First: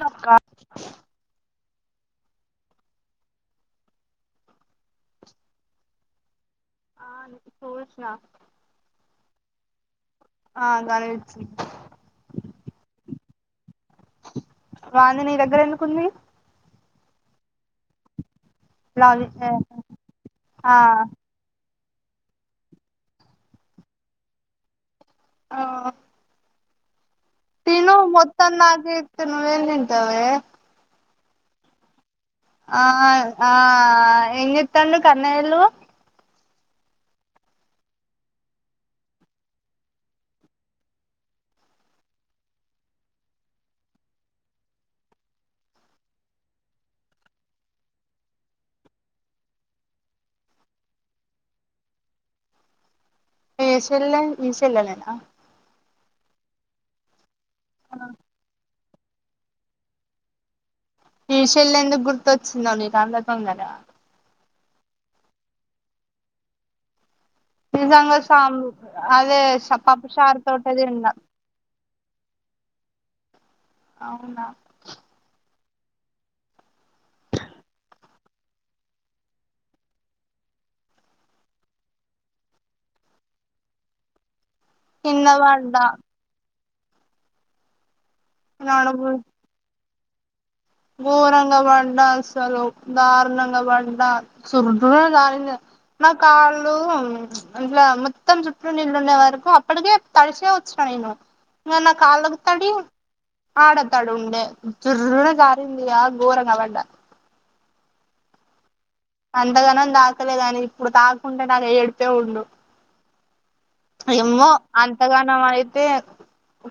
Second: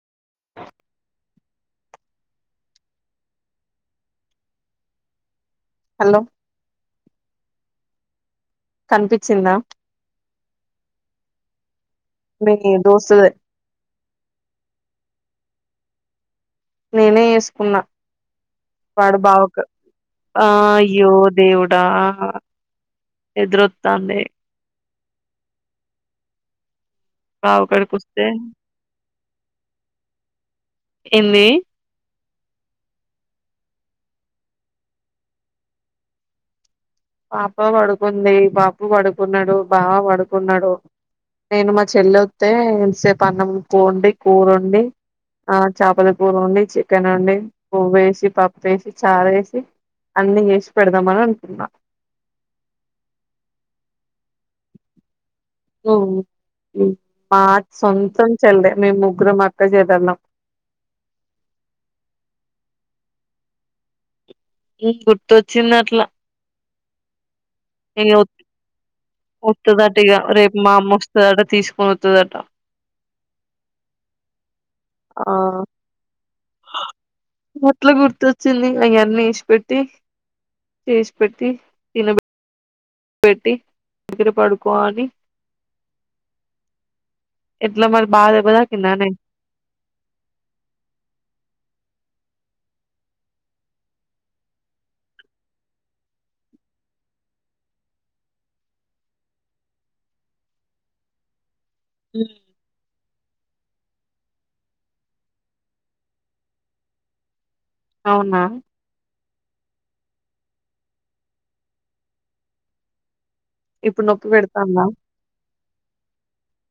తక్క [unintelligible] హలో ఆ చూషినా కనిపించిందా ఆ గాని మీ దోస్తు దే వాంది నీ దగ్గర ఎందుకుంది నేనే వేసుకున్నా వాడు లావి బావక్ ఆ అయ్యో దేవుడా ఎదురొతాందే ఆ బావ కాడికి తిను వస్తే మొత్తం నాకె ఇత్తే నువేం తింటావే ఏంది ఆ ఆ ఏంజేత్తండు కన్నయలు పాప పడుకుంది బాపు పడుకున్నాడు బావ పడుకున్నాడు నేను మా చెల్ల వత్తె ఇంతసేపు అన్నం వండి కూరోండి ఆ చేపల కూర వండి చికెన్ వండి బువ్వేసి పప్పు ఏసి చారేసి అన్ని చేేసి పెడదామని అనుకున్నా ఏషెల్లె ఈచెల్లెనేనా ఊ మా సొంతం చెల్లె మేం ముగ్గురం అక్క చెల్లెళ్ళం ఈ చెల్లి ఎందుకు గుర్తొచ్చిందో నీకు అంత తొందర ఉ గుర్తోచ్చింది అట్లా నిజంగ ఇగ సాంలు అదే వత్తదట పప్పు ఇగ చారు రేపు తోటే మా అమ్మ తిన్నా వస్తదట తీసుకొని వత్తదట అవునా ఆ అట్ల గుర్తొచ్చింది ఇంక అన్ని ఇసి పెట్టి ఏసి పెట్టి తిన పెట్టి దగ్గర పడుకో అని కింద పడ్డా ఎట్లా మరి బాగా దెబ్బ తాకిందానే నడుము ఘోరంగా పడ్డా అసలు దారుణంగా పడ్డా చు దాని నా కాళ్ళు అట్లా మొత్తం చుట్టూ నీళ్ళుండే వరకు అప్పటికే తడిసే వచ్చిన నేను ఇంక నా కాళ్ళకు తడి ఆడ తడి ఉండే జుర్రు న జారి ంది ఆ గోరంగ పడ్డా అవునా అంతగానం తాకలేదు అని ఇప్పుడు తాకుంటే నాక ఏడుపే ఉండు ఇప్పుడు నొప్పి ఏమో పెడతాందా అంతగానం అయితే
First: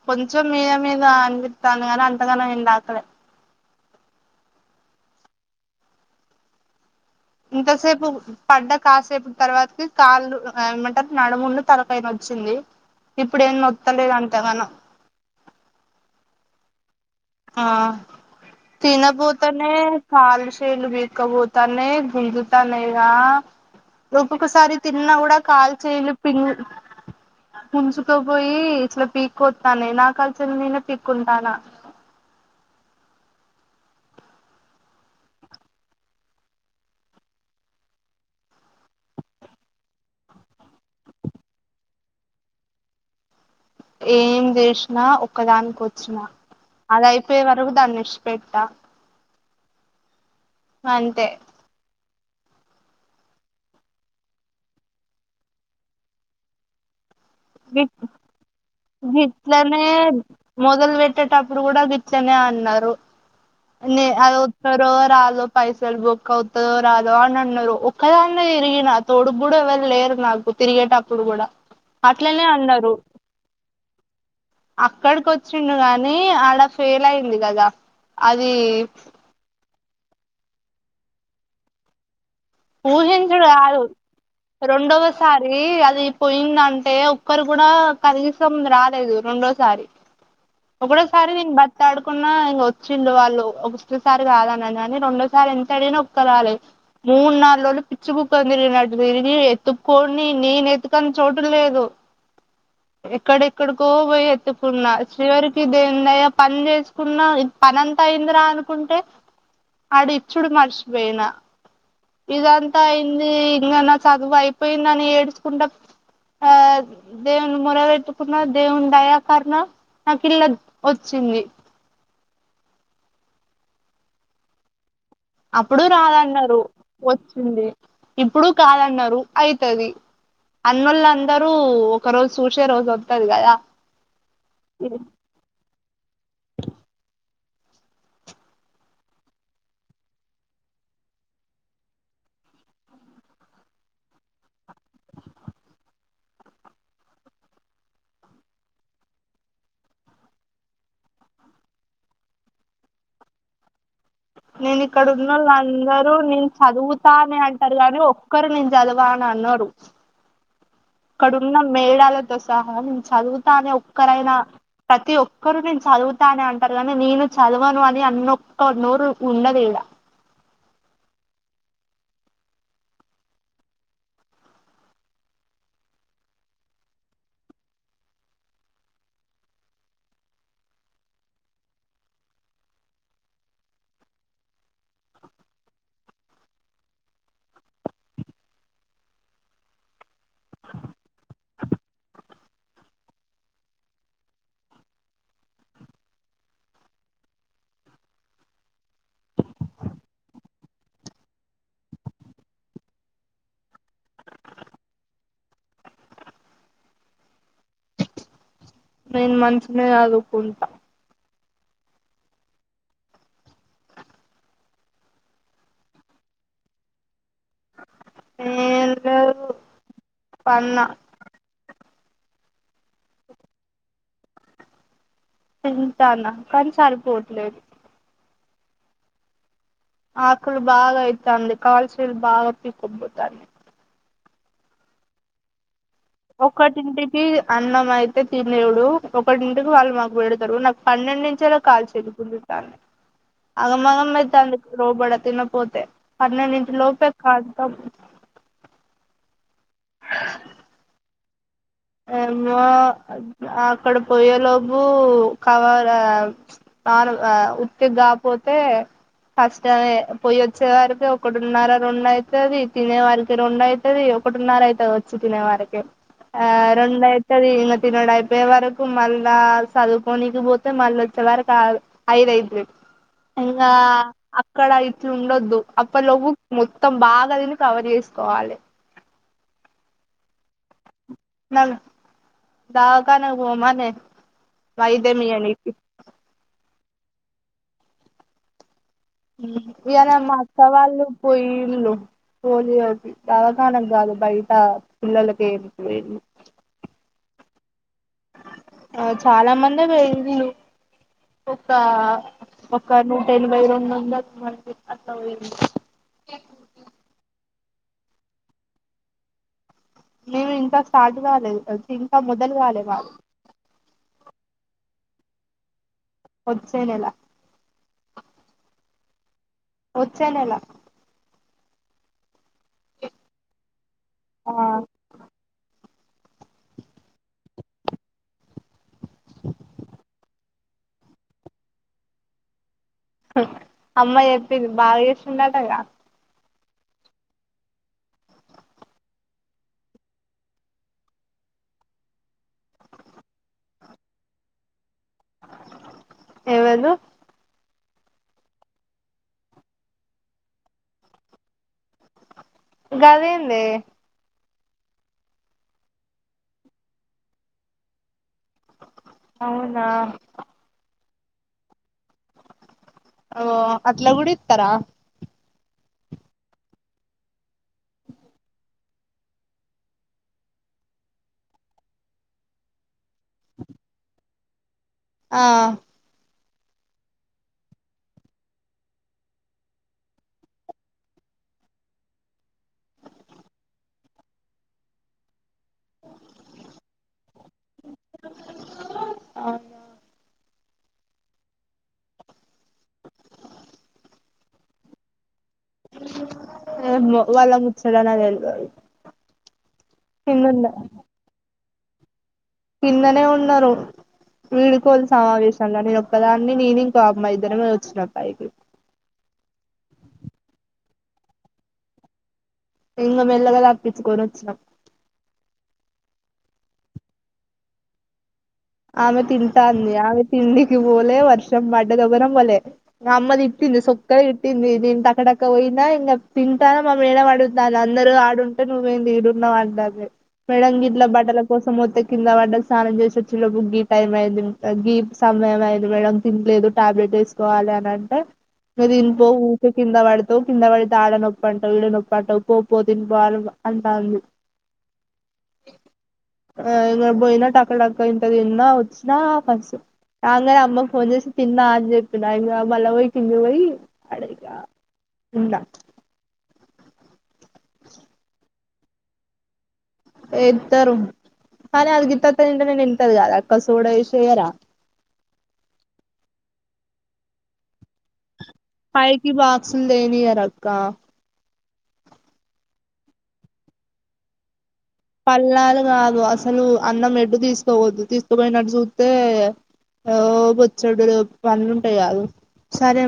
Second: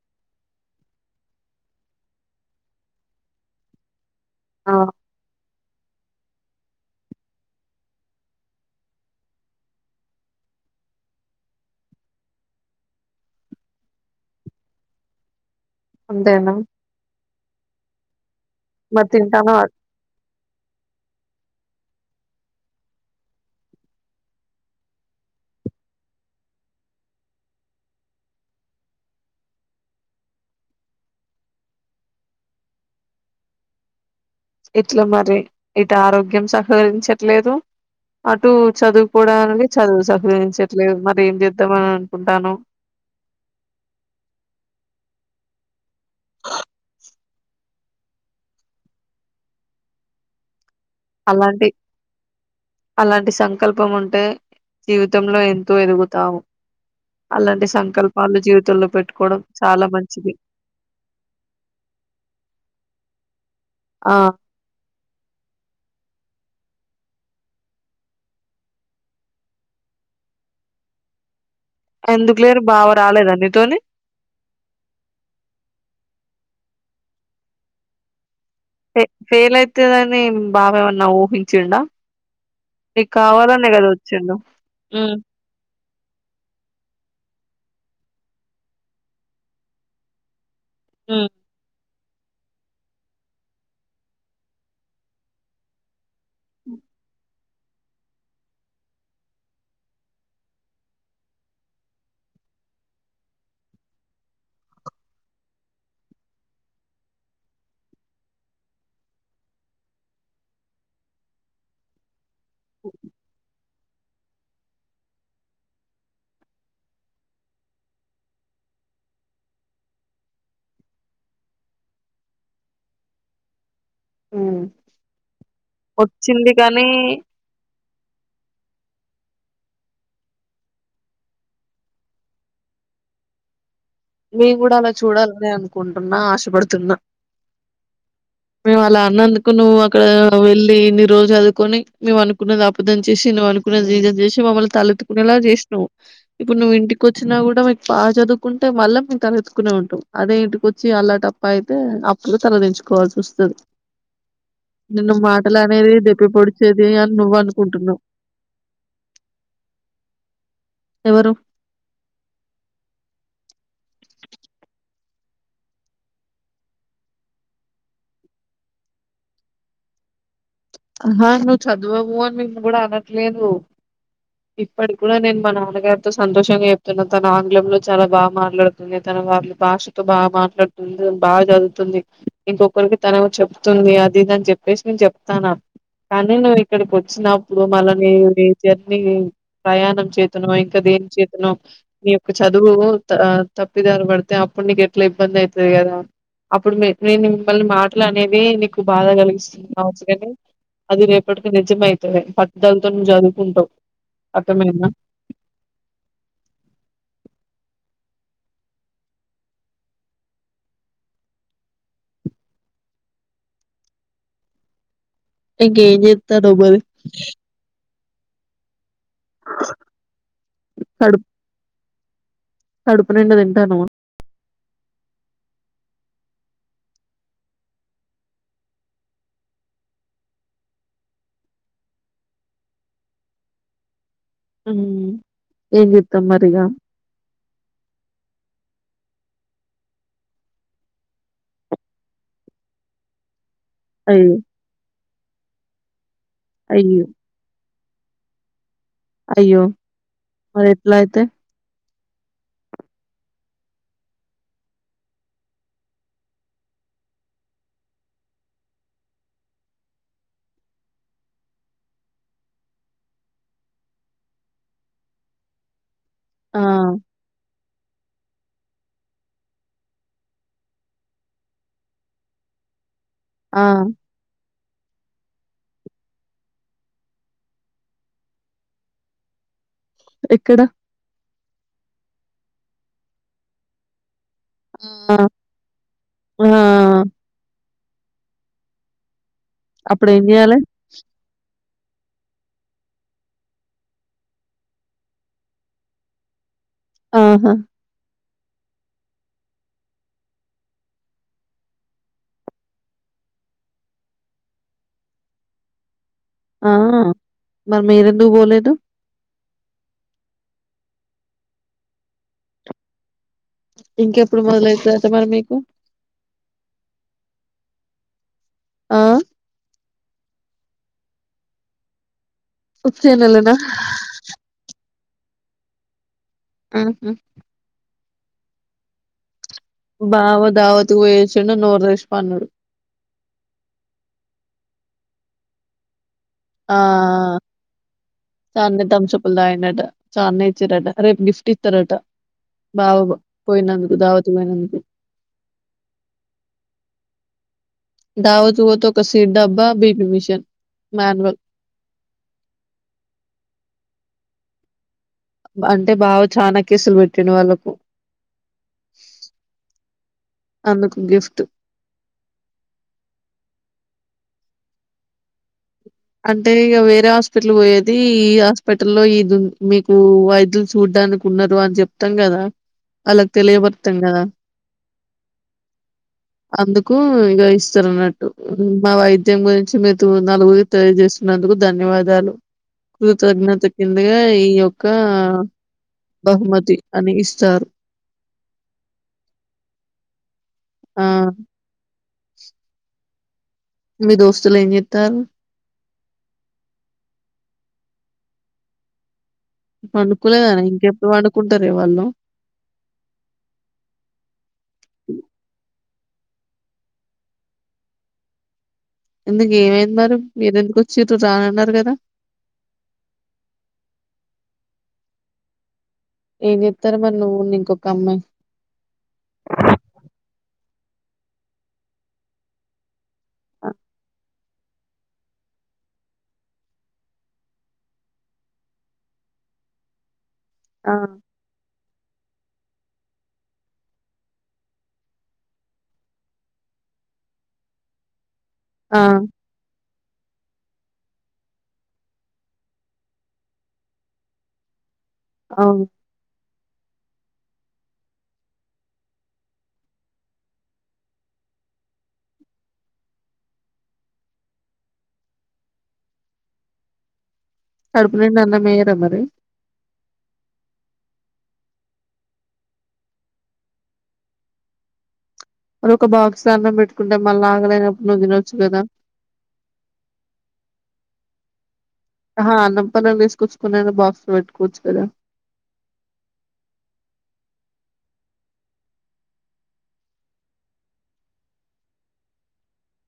కొంచెం మీద మీద అనిపిస్తాంది గానీ అంతగాన నేం తాకలే ఆ ఇంతసేపు పడ్డ కాసేపు తర్వాతకి కాళ్ళు ఏమంటారు నడుములు తలకాయి నొచ్చింది ఇప్పుడు ఏం నొత్తలేదు అంతగాను అంతేనా ఆ తిన మరి తింటానవా పోతనే కాళ్లు చేతులు బీక్కబోతానయి గుంజుతానయి ఇగా రూపకోసారి తిన్నా కూడా కాల్చలు పి ఉుంచుతో పోయి ఇట్లా పీక్ వస్తానే నా కాల్సి నేనే పీక్ ఉంటాను ఇట్లా మరి ఇటు ఆరోగ్యం సహకరించట్లేదు అటు చదువుపోవడానికి చదువు సహరించట్లేదు మరి ఏం చేద్దామ అని అనుకుంటాను ఏం చేసినా ఒక్కదానికి వచ్చినా అదయిపోయే వరకు దాన్ని ఇష్పెట్ట అంతే అలాంటి అలాంటి సంకల్పం ఉంటే జీవితంలో ఎంతో ఎదుగుతావు అలాంటి సంకల్పాలు జీవితంలో పెట్టుకోవడం గిట్లనే చాలా మంచిది మొదలు పెట్టేటప్పుడు కూడా గిట్నే అన్నారు న ఆ! అ రో రాదు పైసలు బుక్ అవుతదో రాదో అని అన్నారు ఒక్కదాని తరిగిన తోడు కూడా ఎవరు లేరు నాకు తిరిగేటప్పుడు కూడా ఎందుకు అట్లనే లేరు బావ అన్నారు రాలేద నీతోని అక్కడికి వచ్చిండు గాని అడ ఫెయిల్ అయింది కదా అది ఫెయిల్ అవుతుదని బాబ ఏమన్నా ఊహించిండా మీకు ఊహించుడు కావాలనే కదా వచ్చిడు అది అది పోయిందంటే ఒక్కరు కూడా కనీసం రాలేదు రెండోసారి హ్మ్. ఒకటోసారి నేన్ బ ఎంత ఆడుకున్నా ఇంక వచ్చిళ్ళు వాళ్ళు ఒకసారి కాదన్న కాని రెండోసారి ఎంత అడిగిన ఒక్కరాలి మూడు నాలుగు రోజులు పిచ్చు కుక్కని తిరిగినట్టు తిరిగి ఎత్తుక్కొని నేను ఎత్తుకని చూడటం లేదు ఎక్కడ ఎక్కడ పోయి ఎత్తుకున్న చిరీవరికి దేన్నయ పని చేసుకున్న పనంతా అయి్యందిరా అనుకుంటే ఆడ ఇచుడు మర్చిపోయిన ఇదంతా అయింది ఇంకా నా చదువు అయిపోయిందిని ఏడ్చుకుంటే ఆ దేవుని మొరగెట్టుకున్న దేవుని దయాకరణ నాకు ఇళ్ల వచ్చింది ఉ అప్పుడు రాదన్నారు వచ్చింది ఇప్పుడు కాదన్నారు అయితుది అన్నళ్ళందరూ ఒక రోజు చూసే రోజు వతుది కదా నేను కూడా అలా చూడాలని అనుకుంటున్నా ఆశపడుతున్నా మేము అలా అన్నందుకు నువ్వు అక్కడ వెళ్ళలి ఇన్ని రోజు చదుకొని మేము అనుకున్నది ఉం చేసి నువ్ అనుకునే చేసి మమ్మల్ని తలెత్టుకునేలా చేసినావు ఇప్పుడు నువ్వు ఇంటికి వచ్చినా కూడా మీకు బా చదువుకు అంటే మళ్ళా మేము తలెత్తుకునే ఉంటాం అదే ఇంటికొచ్చి అల్లాటప్ప అయితే అప్పుడు తరదించుకోవాల్సి వస్తుంది నేను ఇక్కడ ఉన్నళ్ళు అనేది అందరూ దెప్పి నేను పొడిచేది అని నువ్వు చదువుతానే అంటారు కాగాని అనుకుంటున్నావు ఒక్కరు నేను చదవా అని అన్నారు ఎవరు అక్కడున్న మేడాలతో సహా నేను చదువుతానే ఒక్కరైనా ప్రతి ఒక్కరుూ నేను చదువుతానే అంటారు కాగానీ నేను చదవను అని అన్నొక్క నోరు ఉండదు ఇవిడ ఆహ నువ్ చదువబుని ని కూడా అనట్లేదు ఇప్పటి కూడా నేను మా నాన్నగారితో సంతోషంగా చెప్తున్నా తన ఆంగ్ల లో చాలా బాగా మాట్లాడుతుంది తన వాారిళ భాష బాగా మాట్లాడుతుంది బాగా చదువుతుంది ఇంకొకరికి తన చెప్తుంది అదిదిని చెప్పేసి నేను చెప్తానా కానీ నువ్వు ఇక్కడికి వచ్చినప్పుడు మళ్ళాని ప్రయాణం చేతును [unintelligible] ఇంకా దేని చేతనో నీ యొక్క చదువు తప్పిదారు పడితే అప్పుడు నీకు ఎట్లా ఇబ్బంది అవుతుది కదా అప్పుడు నేను మిమ్మల్ని మాటలు అనేది నీకు బాధ కలిగిస్తుంది కావచ్చు కానీ అది రేపటికి నిజమైతది పట్టుదలతోని నువ్ చదువుకుంటావు అర్తమయ్యిందా నేను మంచిగనే చదువుకుంటా ఇంకేం చెప్తాదో మరి నేను గాదు పన్నా కడుపునిండా తింటానావా తింటాన్నా కానీ సరిపోవట్లేదు ఆకులు బాగా అయితాంది కాల్చీలు బాగా పీక్కోపోతాంది ఉమ్ ఏంజే ఒకటింటి కి అన్నమైతే తినేవుడు ఒకటింటికి వాళ్ళు మాకు పెడతారు నాకు పన్నెండు నించేలు కాల్చేలు తిరుగుతాన్నై అగం అగం అయ్యో అయితిం క్ లోబడ తినపోతే పన్నెండింటి అయ్యో లోపే కాంతం అయ్యో మరి ఎట్లా అయితే ఏమో అక్కడ పోయే లోబు కవర తారు ఆ ఉత్తిగ కాపోతే ఫష్టమే పొయ్యొచ్చే వరికి ఒకడున్నార రొండైతది తినే వరికి రొండై తది ఒకటున్నర ఐతది వచ్చి తినే వరకి ఆ రెండు ఐతుది ఇంగ తినుడు అయిపోయే వరకు కు మళ్ళా చదువుకోనీకి పోతే మళ్ళొచ్చే వరకు ఆరు ఐదైతది ఆ ఇంగా అక్కడ ఇట్లుండొద్దు అప్పటిలోపు మొత్తం బాగా తిని కవర్ చేసుకోవాలి ఎక్కడ నన్ దావుఖానాకు బోమనే ఆ వైద్యమియ్యనీకి ఆ అప్పుడు ఇయ్యాన ఏం మా చేయాలే అక్క వాళ్ళు పొయ్యిల్లు పోలియో కి దావఖానకి కాదు బయట పిళ్ళొల్లకి ఏయనీకి పోయింది ఆహా ఆ చాలా మందే పోయిల్లు ఒక ఒక నూట ఎనభై రెండొందలు మంది అట్ల పొయ్యిన్ [inaudible] ఆ ఆ మరి మీరెందు బోలేదు మేం ఇంకా స్టార్ట్ కాలేదు అ ఛీ ఇంకా మొదలు కాలేదు మాకు ఇంకెప్పుడు మొదలైతది అట మరి మీకు వొచ్చే నెల ఆ వొచ్చే నెల వొచ్చే నెలనా ఆ ఊహూ బావ దావత్తుకి పోయొచ్చిండు నోరు తెరిచి పన్నడు అమ్మ జెప్పింది బాగ జేస్తుండటగా ఆ ఆ చాల్నే థమ్ సప్లు తాగిండట చాన్నే ఇచ్చిరట రేపు గిఫ్ట్ ఇత్తారట బావుబ పోయినందుకు దావతుకు బోయినందుకు ఎవళ్ళు దావత్ బోతే ఒక సీట్ డబ్బా బీపి మిషన్ మ్యాన్ వల్ గదేందే అంటే బావ చానా కేసులు బెట్టిండు వాళ్ళకు అవునా అందుకు గిఫ్ట్ ఓ అట్ల గూడ ఇత్తరా అంటే ఇగ వేరే హాస్పిటల్ పోయేది ఈ హాస్పిటల్లో ఇదు మీకు వైద్యులు చూడ్డనుకు ఉండదు అని జెప్తాం గదా అళ్ళకి తెలియబరుతాం గదా ఆ ఆ అందుకు ఇగ ఇస్తరన్నట్టు మా వైద్యం గురించి మీ తో నలుగురి తెలియజేస్తున్నందుకు ధన్యవాదాలు కృతజ్ఞత కిందగా ఈ యొక్కా బహుమతి అని యిస్తారు అవునా ఆ [inaudible] మీ దోస్తులు ఏం జెత్తారు ఏమో వాళ్ళ ముచ్చట నాకు తెల్వదు పండుకోలేదా కిందున్న ఇంకెప్పుడు పండుకుంటారే వాళ్ళు కిందనే ఉన్నారు వీడుకోలు సమావేశంగా నేను ఒక్కదాన్ని నేను ఇంకో అమ్మాయి ఇద్దరమే వచ్చినం పైకి ఎందుకు ఏమైంది మరి మీరెందుకు వచ్చిరు రానన్నారు గదా ఇంగ మెల్లగా తప్పించుకొని వచ్చినాం ఏం జెత్తారు మరి నువ్వు ఇంకొక అమ్మాయి ఆమె తింటాంది ఆమె తిండికి బోలే వర్షం బడ్డది ఎవర్రం బోలే మా అమ్మ ఆ దిట్టింది సొక్కా ది తిట్టింది నేను టకటక బోయినా ఇంగా తింటాన మా మేడం అడుగుతాంది అందరూ ఆడుం టే నువ్వేంది ఈడున్నావ్ అంటోంది మేడం ఆ గిట్ల బట్టల కోసం వత్తె కింద బడ్డ స్నానం జేసి వచ్చెలోపు గీ టైమ్ అయింది గీ సమయం అయింది మేడం తినలేదు టాబ్లెట్ ఏసుకోవాలి అని అంటే ఇగ ఆ, దిన్ పోవు కింద బడతవ్ కింద బడితే ఆడ నొప్పంటావ్ ఈడ నొప్పంటావ్ పోపో తిన్ పో అన్ అంటాంది [inaudible] అవును ఆ ఇగ బోయినా టక టక ఇంత తిన్న వచ్చినా పస్ రాంగనే అమ్మకు ఫోన్ జేసి తిన్న అని జెప్పిన ఇంగ మళ్ళ బోయి కిందికి బోయి ఆడ ఇగా ఉండ కడుపు నిండ అన్నం ఇయ్యర మరీ ఏత్తరు కానీ అది గిత్తత్త దింటనే నింతది గదా అక్క సోడ యేషి ఎయ్యరా మరి ఒక బాక్స్ లో అన్నం బెట్టుకుంటే మళ్ళ ఆకలి అయినప్పుడు నువ్వు దినొచ్చు గదా ఫైకి బాక్సులు దేనీయరక్కా అహ అన్నం పళ్ళెం దీసుకొచ్చుకోనైనా బాక్స్ బెట్టుకోవచ్చు గదా పళ్ళాలు గాదు అసలు అన్నం ఎడ్డు తీసుపోవద్దు తీసుకుపోయినట్టు జూస్తే ఓ బొచ్చడుడు పనులుంటయ్ గాదు సరే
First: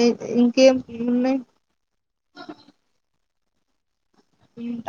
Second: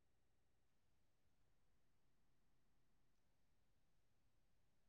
ఏం ఇంకేం ఉన్నయ్ ఉంట